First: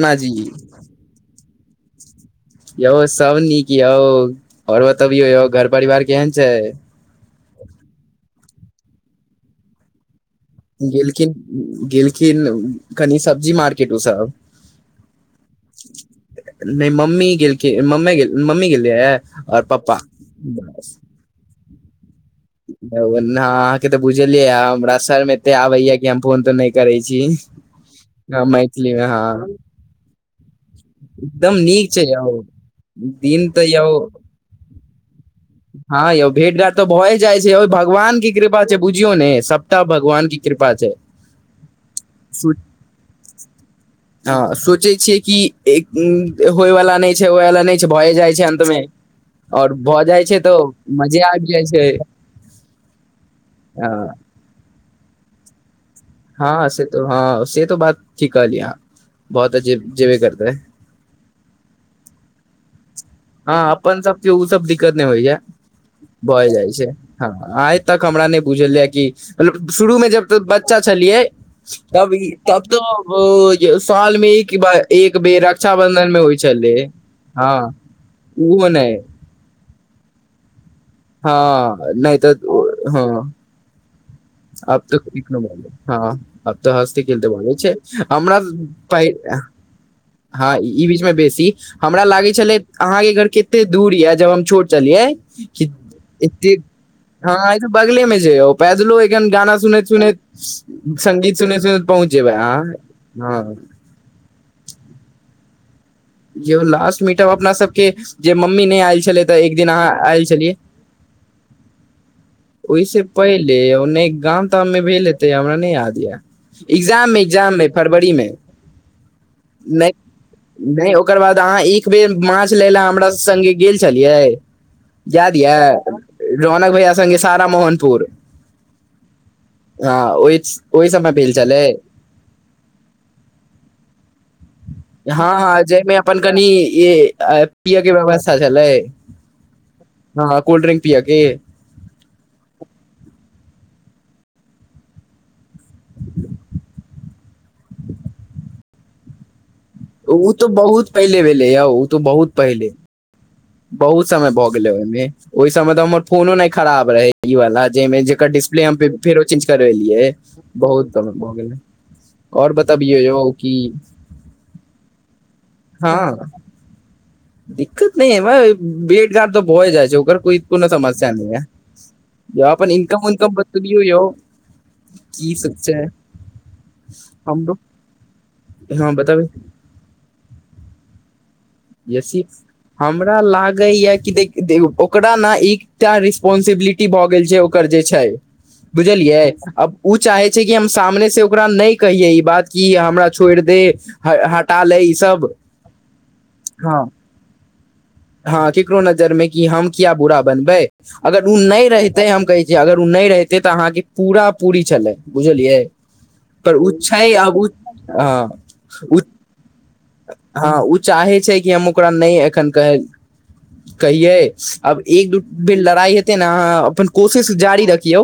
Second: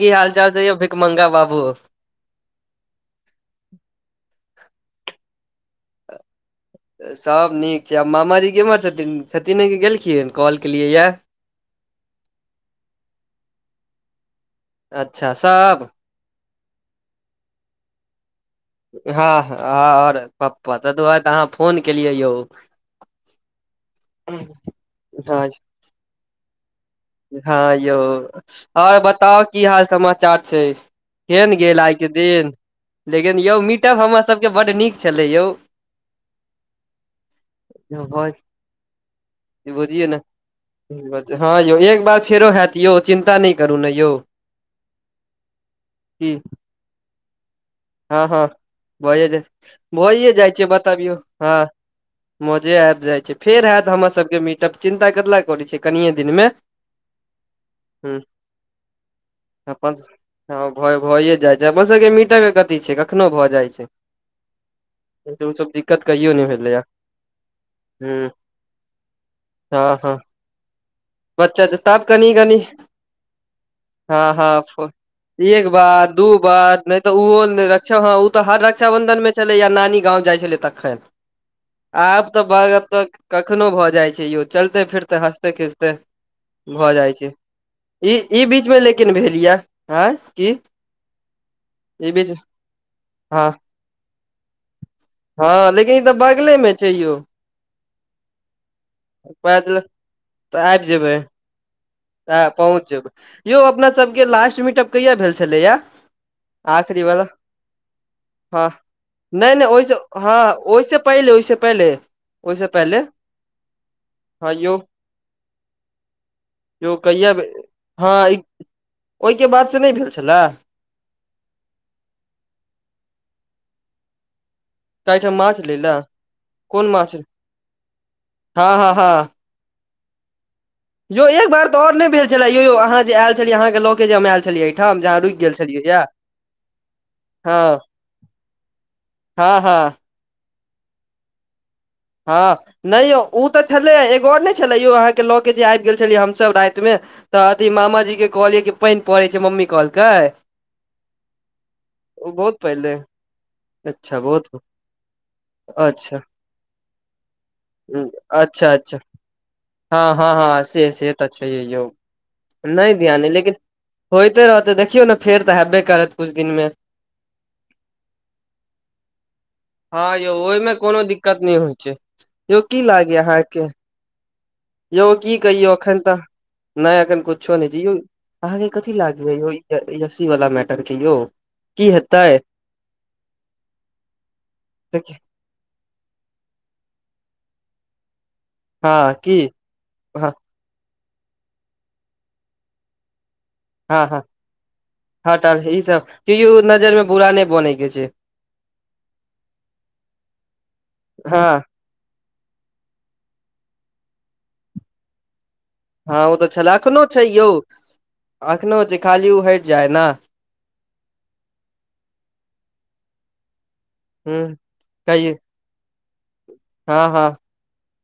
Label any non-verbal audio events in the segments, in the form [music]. की जी हाल चाल छैय यौ भीखमंगा बाबू यौ सब नीक यौ और बताबियौ यौ घर परिवार केहन छैय सभ नीक छैय आब मामाजी केम्हर छथिन्ह छथिन्हे कि गेलखिन कॉल केलियै ये गेलखिन गेलखिन कनि सब्जी मार्केट ओ सब अच्छ सब नै मम्मी गेलकी ममै गेल मम्मी गेल हँ और पप्पा तै दुआरे तऽ अहाँ फोन केलियै यौ अहाँ केँ तऽ बुझले ये हमरा शर्म हँ एते आबैये कि हम फोन तोन नै हँ यौ और मे बताउ हँ की हाल समाचार छैय केहेन एकदम गेल नीक आइ छै केँ यौ दिन [inaudible] लेकिन दिन यौ तऽ मिटब हमरा सब केँ बड्ड नीक छलै यौ हँ यौ भेंट आर तऽ भए जाइ छैय ओइ भगवान केँ कृपा छैय बुझियौ ने सबटा भगवान केँ कृपा छैय हाँ यौ फेरो हैत यौ चिन्ता नै करू ने यौ हँ [inaudible] होयवला नै छैय होयवला नै छैय भए हँ जाय हँ छैय अन्त में और भऽ जाय छैय से बतबियौ ह [inaudible] मजे आबि जाय छैय फेर हैत हमरा सब केँ मि तब चिन्ता कथिले करै छी कनिके हँ हँ से त हँ से त बात ठीक कहलियै अहाँ बहुत अजीब अपन जेबे करतै हँ यौ भऽए जाय छैय अपन सबके मीटर मे कथी छैय हँ अपन सबके ओ सब दिक्कत नहि होय छै ओ सब दिक्कत कहियो नहि भऽए जाय भेलैया छैय हँ आइ तक हमरा हूं नहि बुझेल ये कि हँ शुरू मे हँ जब बच्चा छलियै बच्चा छै तब कनि कनि तब त ओय साल मे हँ हँ एक ही बार एक बेर एक रक्षााबंधन बार मे दू होय बार छलैय नहि तऽ ओ रक्षा हँ ओ तऽ हर रक्षाबंधन मे छलैये नानी गाँव जाय छलैय तखैन हँ नहि आब तऽ बाजब तऽ कखनो भऽ जाय छै यौ आब चलते तऽ फिरते की कहू हँसते खिसते हँ आब तऽ भऽ हसिते जाइ खेलते छै भऽ जाय छैय ई हमरा ई बीच मे पाइ लेकिन भेल या आँय की हँ ई बीच मे बेसी हमरा ई बीच लागै छल अहाँके घर हँ कतेक दूर य जब हम छोट छलियै कि हँ लेकिन ई तऽ एते बगलेमे छै यौ हँ इ त बगले मे छै यौ पैदलो एखन गाना पैदल सुनैत सुनैत संगीत सुनैत सुनैत पहुँच जेबै हँ अहाँ पहुँच जेबै हँ यौ अपना सभके लास्ट मीटप कहिया भेल छलैया यौ लास्ट आखिरी वाला मीटप अपना सबके जे हँ मम्मी नहि आयल छलै तऽ नहि एक नहि दिन ओहिस अहाँ आयल हँ छलियै ओहिसँ पहिले ओहि से पहिले ओहिसँ ओहि पहिले से पहिले नहि गाम हँ ताम यौ मे भेल हेतै हमरा नहि याद यै यौ इग्जाम कहिया भे- इग्जाम मे फरवरी मे हँ ई- ओहिके बाद से नहि भेल छलए नहि यौ ओकर बाद अहाँ एक बेर माछ लै ले हमरा सब सङ्गे गेल छलियै काल्हिठाम याद माछ यऽ लै लए रोहना कोन भैया माछ संगे सारा मोहनपुर हँ हँ हँ हँ ओहि से यौ एक बार तऽ और नहि भेल छले यौ अहाँ जे आयल छलियै अहाँ के ल के जे हम आयल छलियै एहिठाम जे अहाँ हँ रुकि गेल हँ छलियै जहिमे यए अपन कनि ई हँ पियै के व्यवस्था छलै हँ हँ हं कोल्डड्रिंक पियऽ के हँ नहि यौ ओ तऽ छलैये एगो आओर नहि छलै यौ अहाँके लऽ केऽ जे आबि गेल छलियै हमसभ राति मे तऽ अथी मामाजी के कहलियै कि पानि पड़ै छैय मम्मी कहलकै उ तो बहुत पहिले भेले यौ ओ तऽ बहुत पहिले बहुत समय भऽ गेलै ओहिमे ओहि समय तऽ हमर अच्छा फोनो नहि खराब रहै ई वाला जाहिमे जेकर डिस्प्ले अच्छा हम अच्छा फेरो चेंज करवेलियै हँ हँ हँ से बहुत से तऽ भऽ गेलै छैहे यौ और नहि बतबिये यौ ध्यान अइ लेकिन की होइते रहतै देखियौ ने फेर तऽ हेबे हँ करत किछु दिन मे दिक्कत नहि है भेटघाट तऽ भऽ जाइ छै हँ ओकर यौ कोइ कोनो ओहिमे समस्या न दिक्कत य नहि होइ छै य यौ अपन की इन्नकम लागैया उन्नकम अहाँके बतबयौ यौ यौ की सब छै कहियौ एखन तऽ नय अखन कुछो हमरो नहि छै यौ अहाँके हँ कथि लाज बताबै होय प्राइवेसी वाला मैटर के यौ की यसी हेतै हमरा लागै या कि देख देखियौ ओकरा देखिए, ने ई टा रिस्पोंसिबिलिटी भऽ गेल छै ओकर जे छै हँ बुझलियै की अब उ चाहे हँ छै कि हम सामने से ओकरा नहि कहियै ई बात कि हमरा छोड़ि दे हटा ले ई सब तब ईह सब केयो हँ नजर मे बुरा नहि बनै नै के छै हँ केकरो नजर मे कि हम किया बुरा बनबै अगर उ हँ नहि रहितै हम कहे जे अगर ओ नहि रहिते तऽ अहाँके पूरा पूरी छलै बुझलियै हँ ओ तऽ पर छल एखनो छै आब यौ ओ हँ एखनो छै खाली ओ हटि जाय ने हँ ओ चाहै छै कि हम ओकरा नहि एखन कह कहियै ह आब इ दू कहिय फिर लड़ाइ हे तेना अहाँ अपन हँ हँ कोशिश जारी रखियौ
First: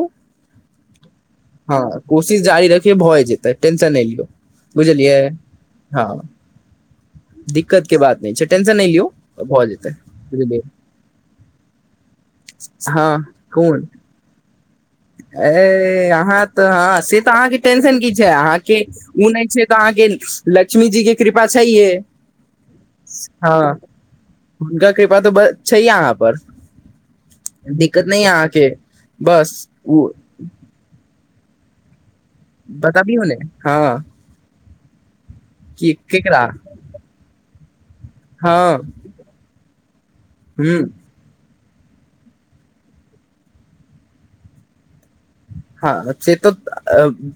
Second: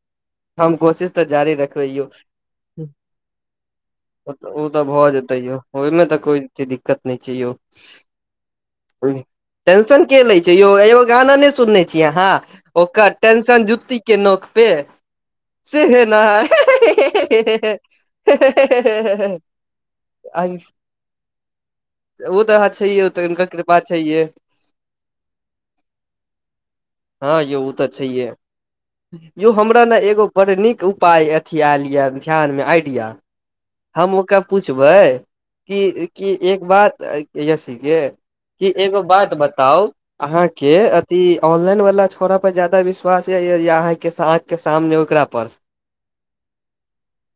हम कोशिश तऽ जारी हँ रखबै यौ कोशिश जारी रखियो भऽ जेतै टेंशन नहि लियौ ओ तऽ ओ तऽ भऽ बुझलियै जेतै यौ ओहिमे हँ तऽ कोइ दिक्कत नहि छै यौ दिक्कत के नहि छै टेशन नहि लिय टेंशन के लै छै यौ एगो गाना नहि सुनने छीयै अहाँ हँ ओकर टेंशन कोन जुती के नोक पे सेहे ए अहाँ तऽ हऽ से तऽ अहाँके टेंशन की छै अहाँके ओ नहि छै तऽ अहाँके न लक्ष्मी जी कऽ कृपा छैे ओ तऽ अहाँ छैहे ओ तऽ हुनकर हँ कृपा छैहे हुनकर कृपा तऽ बस छैहे आहाँ पर हँ यौ ओ तऽ दिक्कत नहि छैहे यऽ आहके बस ओ बड नीक उपाय हे ख्याल यऽ ध्यान मे आइडिया बताबियौ ने हँ हम ओकर पूछबै कि की की केकरा जे एक बात यसी कऽ कि हँ एगो बात बताउ ह अहाँके ई ऑनलाइन वाला छोड़ा पर ज्यदा विश्वास य य य अहाँ के आख के सामने ओकरा पर हँ से तऽ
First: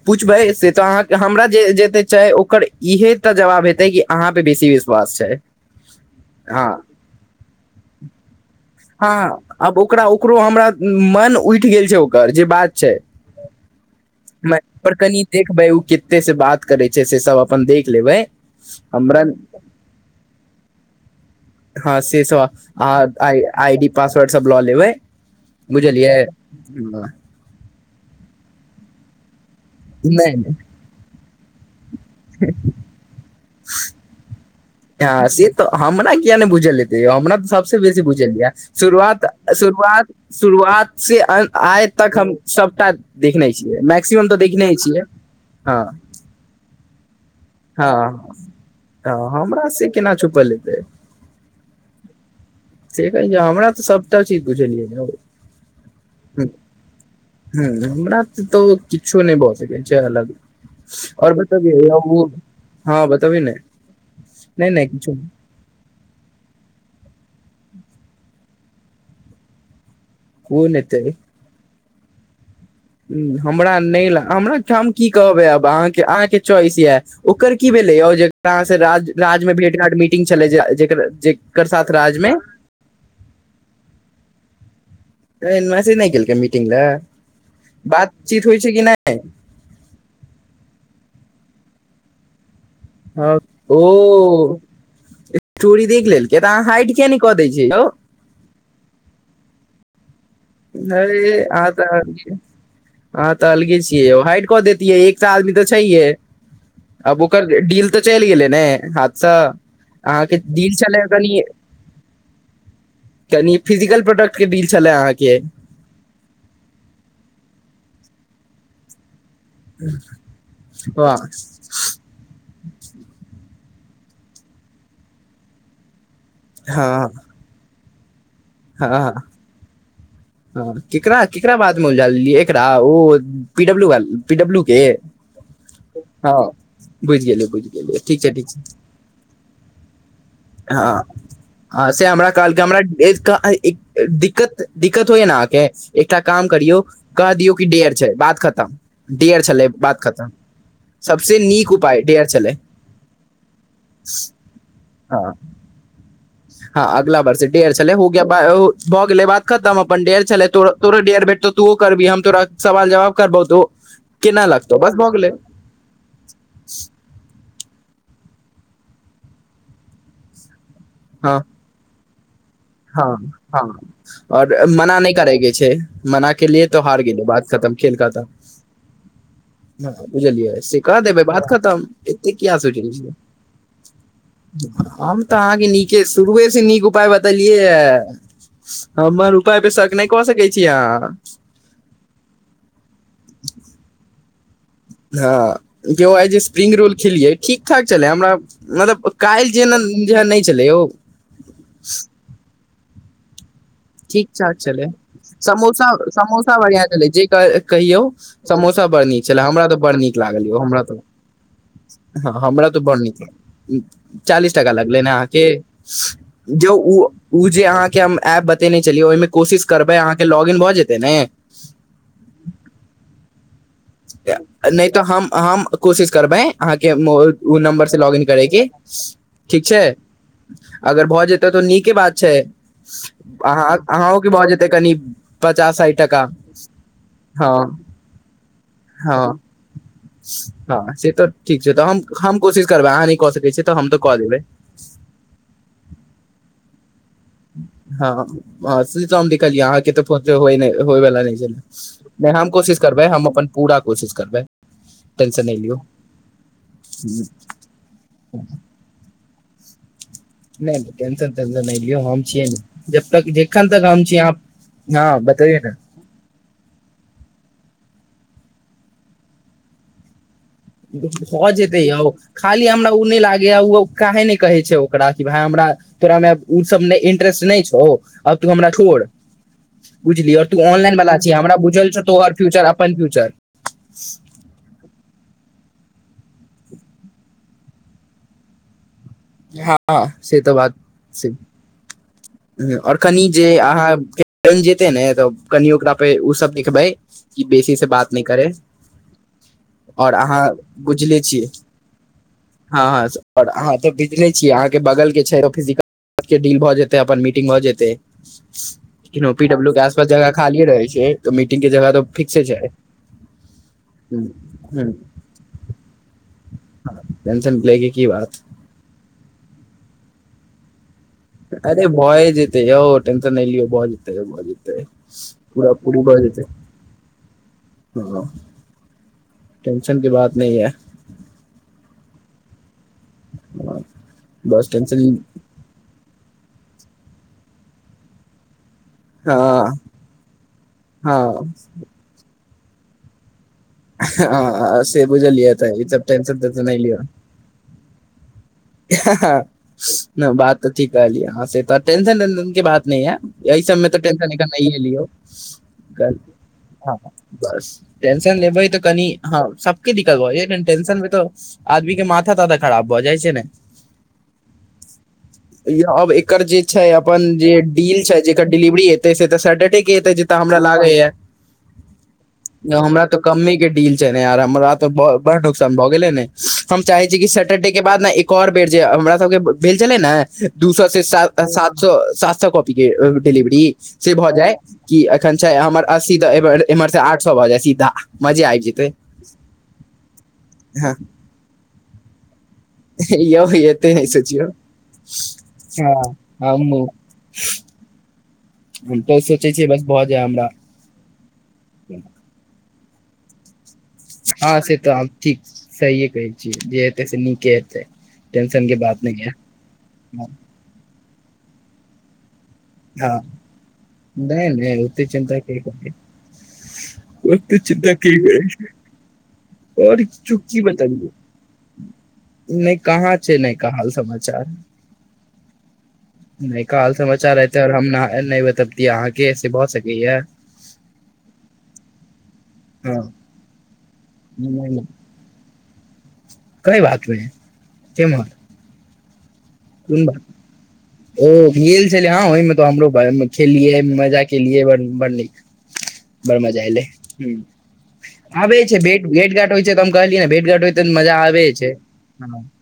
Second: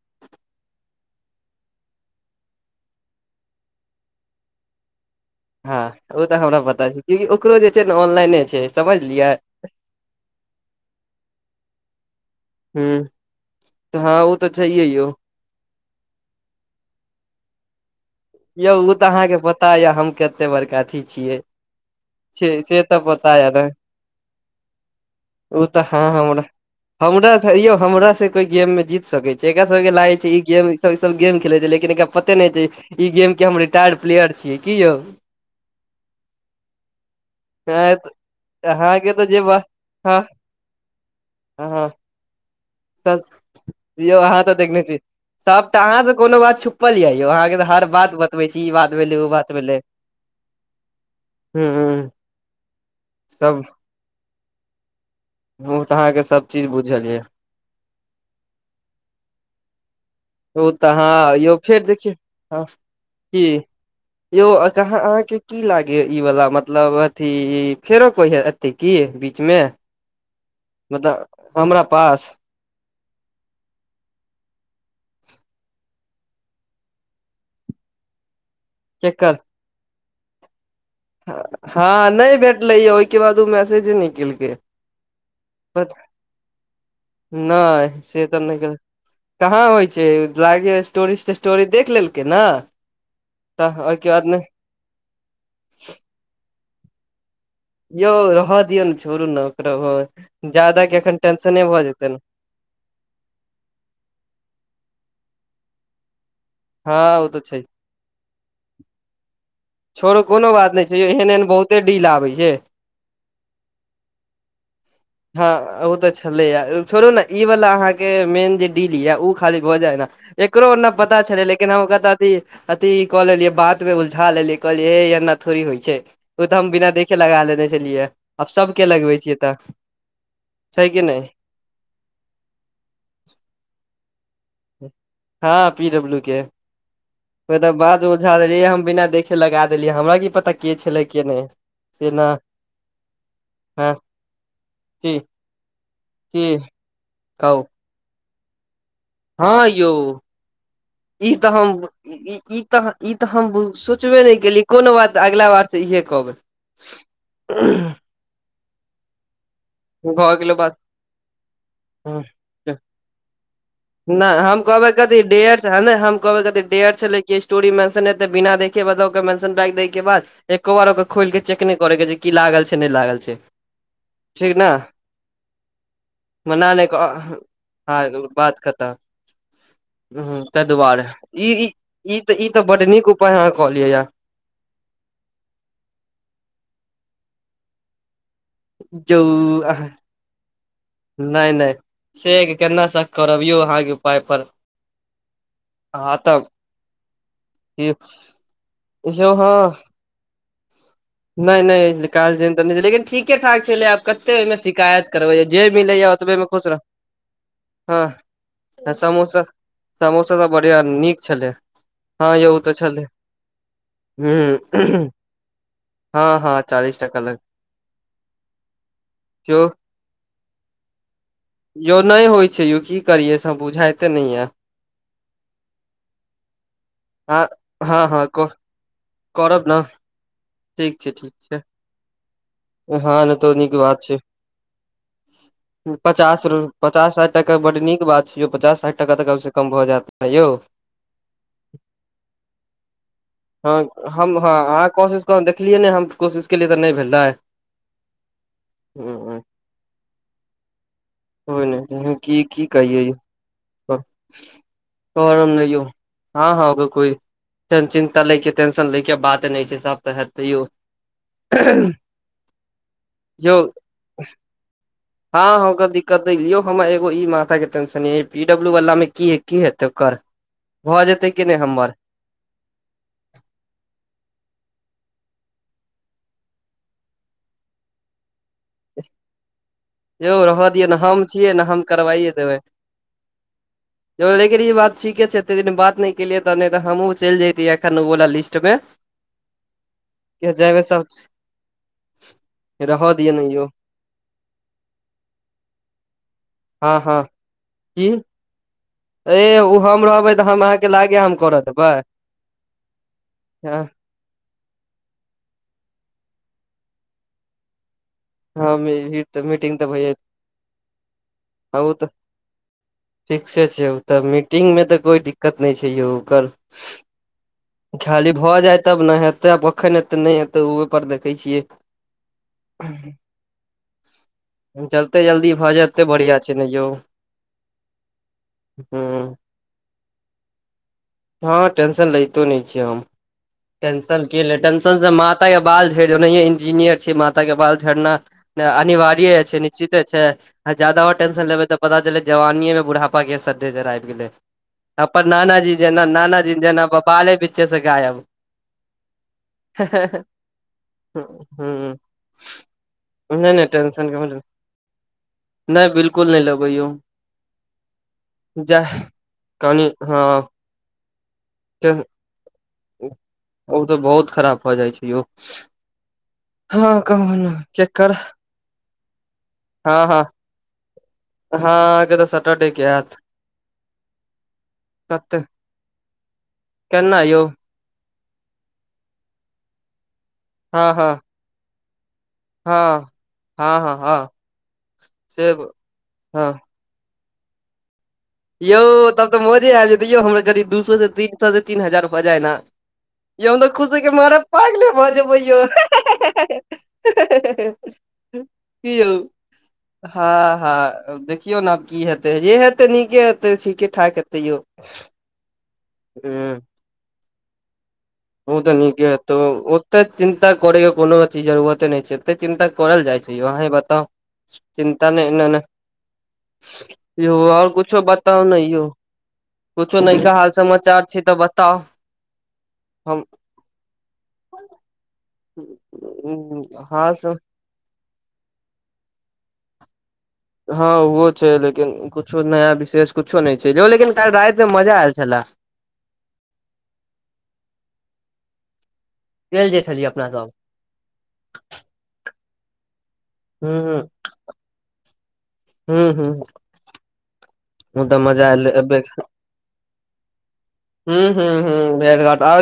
पूछबै से तऽ अहाँके हमरा जे जेेते छै ओकर इएहे तऽ जवाब हेतै कि अहाँ पे बेसी विश्वास छै हँ ओ तऽ हमरा हँ पता छै कियकि ओकरो जे छै ने ऑनलाइने छै समझलियै हँ आब ओकरा ओकरो हमरा मन उठि गेल छै ओकर जे बात छै हूँ हँ ओ तऽ छैहे पर यौ कनि देखबै ओ कते से बात करे छै से सब अपन देख लेबै यौ ओ तऽ हमरा अहाँके पता यऽ हम कते बड़का अथी छियै हँ से सब छै से तऽ आहा पता य ने आई डी पासवर्ड सब लऽ लेबै ओ तऽ हँ बुझलिए हमरा हमरा यौ हमरा से कोई गेम मे जीत सकैत छै एकरा सब कऽ लागे छै नहि ई नहि गेम सब ई सब गेम खेले छै लेकिन एकरा पते नहि छै ई गेम कऽ हम रिटार्ड प्लेयर छियै कि यौ ह से तऽ हमरा किया नहि बूझल हेते यो हमरा तऽ सब सऽ बेसी बुझल या अहाँके शुरुआत तऽ जे बात शुरुआत हँ शुरुआत सऽ आइ हँ तक हम सब सबटा देखने छियै यौ मैक्सिमम तऽ अहाँ देखने छी छियै हँ सभटा अहाँ से कोनो बात छुपल यऽ यौ अहाँके तऽ हर बात हँ बतबै छी ई बात तऽ भेलै ओ बात हमरा भेलै से केना छुपल हेतै हू से कहिया हमरा तऽ सभटा चीज बुझलय यो हू तऽ अहाँ के सब चीज बुझल यऽ हू हमरा सऽ तऽ किछु नहि नै भऽ सकै छै अलग ओ तऽ आओर आहाँ यौ फेर बतबियौ दिखि ओ हऽ हँ बतबी कि ने यौ आइ नहि तऽ नहि अहाँ किछो नहि अहाँके की लागे ई वाला मतलब अथी फेरो कोई ह एते की बीच मे ओ नहि ते मतलब हमरा पास हमरा नै ला हमरा हम की कहबै आब अहाँके अहाँके च्वाइस यऽ ओकर की भेलै यो जकरा अहाँ सऽ राज केकर राजमे भेट घाट मीटिंग छलै जे जेक हँ नहि भेटले यौ ओहिके बाद ओ मैसेजे नै केलकै ऐह पत मैसेज नै केलकै मीटिंग लऽ नहि से तऽ बातचीत नहि होइ छै केल कि नै कहाँ होइ छै लागैये स्टोरी तेस्टोरी देख लेलकै नऽ हँ ओ स्टोरी देख लेलकै तऽ अहाँ हाइट किये नै कऽ दै छियै यो यौ रहदियौ नऽ छोड़ु नऽ ओकरो ज्यदा कऽ एखन टेंशने भऽ जेतै नऽ हँ तऽ अलगे छियै यौ हाइट कऽ देैतियै एकसै आदमी तऽ छैहे हँ आब ओ तऽ ओकर छै डील तऽ चैल गेलइ ने हाथ सऽ छोरू कोनो बात नै छै एहन एहन बहुते डील आबै छै तहन इ फिजिकल प्रोडक्ट के डील छलै अहाँके हँ ओ तऽ छलैया छोड़ू ने ई वाला अहाँके मेन जे डील यऽ उ खाली भऽ जाइ ने एकरो नहि पता वाह छलै लेकिन हम इ अथी क लेलियै बात मे उलझा लेलियै कहलियै हे एना थोड़ी होइ छै ओ तऽ हम बिना हँ देखे लगा लेने छलियै आब हँ सबके लगबै हँ छियै तऽ हँ छै कि केकरा नहि केकरा बाद मे उलझा लेलियै एकरा ओ पीडब्लू वाल पी डबलू के हँ बुझि गेलियै ऐ बुझि तऽ गेलियै बाद मे ठीक छै बुझा ठीक छै देलियै हम बिना देखे लगा देलियै हमरा की पता के हँ छले के नै हँ से हमरा कहलकै हमरा एक हँ दिक्कत दिक्कत त की होइय ने अहाँके एकटा की काम करियौ कह दियौ कहू कि डेयर छै बात खतम डियर छलै हँ बात यौ खतम ई सबसे तऽ हम नीक उपाय डेयर छलै ई तऽ ई तऽ हम सोचबे नहि केलियै कोनो बात हँ अगिला बार से इहे कहबै हँ अगलाा बार से डेयर छलै हो गया भऽ गेलै बात खतम अपन डेयर भऽ छलै गेलो त बात तोरो डेयर भेटतौ तू करबही हम तोरा सवाल जवाब करबौ तो नहि केना हम लागतौ कहबै बस भऽ कथी गेलै डेयर हम कहबै क डेयर छलै स्टोरी मेंशन ए बिना देखे मतब के मेंशन बैग देय के बाद एको बार ओके खोइल के चेक नै करै के जे की लागल छै नहि हँ लागल छै हँ और ठीक ने मना नहि करैके छै मना केलिऐ तो हार गेलीयै बात खतम खेल खतम हँ बात खतम हँ ह बुझलियै ताहि से कह दुआरे देबै बात ई खतम ई एते तऽ ई किया तऽ बड सटै नीक छियै उपाय अहाँ कहलियै य हम त अहाँके नीके शुरुए से नीक उपाय बतेलियै या हमर उपाय बेसक नै क सकै छी अहाँ। नै नै सेग केना से करब यौ अहाँके पाय पर। हँ केओ हँ आइ जे तब स्प्रिंग रोल खेलियै ठीक ठाक छलै हमरा मतलब यौ काइल्ह हँ जेनन। या नहि छलै यौ। नहि नहि काल जन त नहि लेकिन ठीक। ठीक ठाक छलै करबै जे समोसा मिलैया ओतबे मे समोसा खुश रह बढ़िआँ छलै जे क कहियौ। हँ समोसा बड़ नीक छलै समोसा हमरा तऽ बड़ नीक समोसा लागल सब ओ बढ़िया हमरा तऽ नीक छलै हँ यौ ओ हमरा तऽ बड़ छलै नीक ह चालीस टका लगलै न के हँ हँ जे चालीस उ टका लग उ जे अहाँके हम एप देखने छलियै ओहिमे यौ कोशिश करबै अहाँके लौगिन भऽ जेतै ने यौ नहि होइ छै यौ की करियै से बुझाइते नै यै नै तऽ हम हम कोशिश करबै अहाँके हँ ओइ नम्बर से हँ लॉगिन हँ करैके ठीक करब त छै अगर भऽ जेतै तऽ नीके बात छै हँ नहि तो अहाँ नीक बात छै अंहौके भ जेतै कनि पचास साठि टका। पचास पचास साठि टाका हँ बड नीक बात छै यौ पचास साठ टाका तक हँ कम से कम भ जायत न यौ। हँ से त। ठीक छै त हम हम कोशिश करबै अहाँ नै क स हँ हम हँ अहाँ कोशिश कके देखलियै ने हम कोशिश केलियै त नहि भेलै हँ हम [unintelligible] ह अहाँके तऽ फ होय बला नहि हो नहि छै की हम की कोशिश कहियै करबै हम अपन पूरा कोशिश करबै। टेंशन नहि लियौ [unintelligible] टेंशन ले के बात नहि छै सब सहत। नहि टेंशन तेशन नहि लियौ हम छियै नु जब तक यौ जखन तक हम छी। हँ बतैयौ ने होगा दी। क देलीयौ हमर एगो ई माथा कऽ टेंशन य पी डब्ल्यू वला मे की है की है तो कर। भऽ जेतय आओ। खाली हमरा उ ने लागैए ओ काहे नहि कहै छै ओकरा कि भाय हमरा। तोरा मऽ अब उ सबमे इंट्रेस्ट नहि छौ आब तू हमरा छोड़। यौ बुझलियै और तू रहऽ दियौ ने ऑनलाइन बना हम छऽ छियै हमरा ने हम बुझल छौ करवाइए तोर फ्यूचर अपन फ्यूचर। यी लेकिन ई बात ठिके छै एते दिन बात नहि केलियै तऽ नहि त हमहुँ चलि जैतियै एखनु वाला लिस्ट मे। हँ से त बात जेमे सब छै और रहऽ कनि दियौ ने जे यौ अहाँ के। जन जेते नऽ तऽ कनि ओकरा पे ओ सब देखबै हँ हँ कि बेसी से की बात ने करे। ए ओ हम और रहबै तऽ अहाँ हम अहाँके लागे बुझले हम छी करऽ देबै हँ, हँ और अहाँ। तऽ बुझले छियै अहाँ के बगल के छै फिजिकल के डील भ जेते अपन मीटिंग भ जेते। हँ किनहु पी डब् लू मीटिंग के तऽ आसपास भैये जगह खाली रहे छै त मीटिंग के जगह त फिक्से छै। फ़िक्से छै ओ तऽ हम्म, मीटिंग में हम्म, त कोई दिक्कत नहि छै यौ कर। Tension play. खाली भऽ जाय तब ने हेते आब ओखन एते नहि हेते ओहे पर देख। अरे भए जेतै यौ टेंशन नहि लियौ भए जेतै भए जेतै पूरा पू भए जेतै। चनै यौ। ह हूँ टेंशन की बात नहीं ये हँ टेंशन लैतो नहि छी हम टेंशन के ली टेंशन से मा। ता बाल झेड़ ने यऽ इंजीनियर छै माता के बाल झड़ना। अनिवार्य हँ अछै निश्चिते अछै जादाा हँ टेंशन लेबे त पता चले जवानीे मे बुढ़ापा। पा के सधे आबि गेले हँ से बुझलियै नाना जी तऽ ई सब जेना टेंशन नाना जी तेंशन नहि जेना लियौ प। बाले बीचे छे से गायब। नहि बात त ठीक कहलिय हंसे तो हूँ टंशन वेसन के बात। नहीं है नहि एहि नहि सबमे तऽ टेंशन के नहीं ले लियो। नहि क बिल्कुल नहि लेबै यौ ह बस टेंशन लेबै तऽ जाह कनि हँ कनि सबके दिक्कत हँ बा। टेंशन मे तऽ आदमी के माथा-तादा खराब भऽ जाय छैय ने। औ तऽ बहुत खराब भऽ जाइ छि यौ इ आब एकर जे छै हँ अपन कहू ने जे डील केकर छै हँ जेकर डिलिवरी हेतै से तऽ सटरडे े के हेतै जै तऽ हमरा लागैए हाँ एकरा सब हमरा तऽ कम्में के डील छै ने यार हमरा त कते बड़ढ। भ गेलै ने हम चाहे छी केना कि यौ सेैटरडे के बाद ने एक आर बेर जे हमरा सबके भेल छलै ने। दू हँ स से हँ सात सऽ सात। त कॉपी के हँ डिलिवरी हँ हँ से हँ भ जाय कि एखन से छै हमर अस्सी हँ द। एमर सऽ आठ सौ भ जाै सीधा। यौ जेतै तब त मौजे आजी जयतै यौ हमरा गरीब दू सए हँ से तीन सए से तीन हजार भ जाय ने। यौ हम तऽ एते नहि खुशीके मारे सोचियौ पागले भऽ जेवय यौ। हँ हमहूँ कियौ हम तऽ सोचै छियै बस भऽ जाय हमरा हाँ हाँ देखियौ नऽ की हेतै जे हेतै नीके हेतै ठीके -ठाक हेतै हँ यौ से तऽ हम ठीक सहिए कहै हूँ छियै जे हेतै से नीके हेतै ओ टेंशन तऽ के बात नीके नहि हेतौ ओते य चिन्ता करय कोनो अथी जरूरते नै छै एते चिन्ता फोड़ल हँ जाइ छै यौ, अंही बताउ नहि नहि ओते चिन्ता नय नेै के नै करै यौ ओते आउर चिन्ता कुछो के करै बताउ न यौ आओर कुछो नयखा किछु हाल समाचार छै तऽ बताउ नै कहाँ हम छै नयका हाल समाचार। नयका हाल आहाॅं समाचार रहतै आओर हम न नैय बतैबतीय अहाँके से भऽ सकैया। हाँ ओहो छै लेकिन कुछो नया हँ विशेष कुछो नै छै जाउ लेकिन कालि राति में मजा आयल छेला। कोई बात नय जे मन गेल जे कोन छलियै बा् अपना सब ओ [unintelligible] छलै हम ओहिमे तऽ हमरो ह खेलियै मजा केलियै ब बड़ नीक ह ह बड़ मजा एलै। ह तऽ मजा आवय एल छै भेट भेट-घाट होइ छै, तऽ हम कहलिय भेट-घाट होइ त मजा हूँ हूँ आवय छै। हूँ भेट घाट ह आओर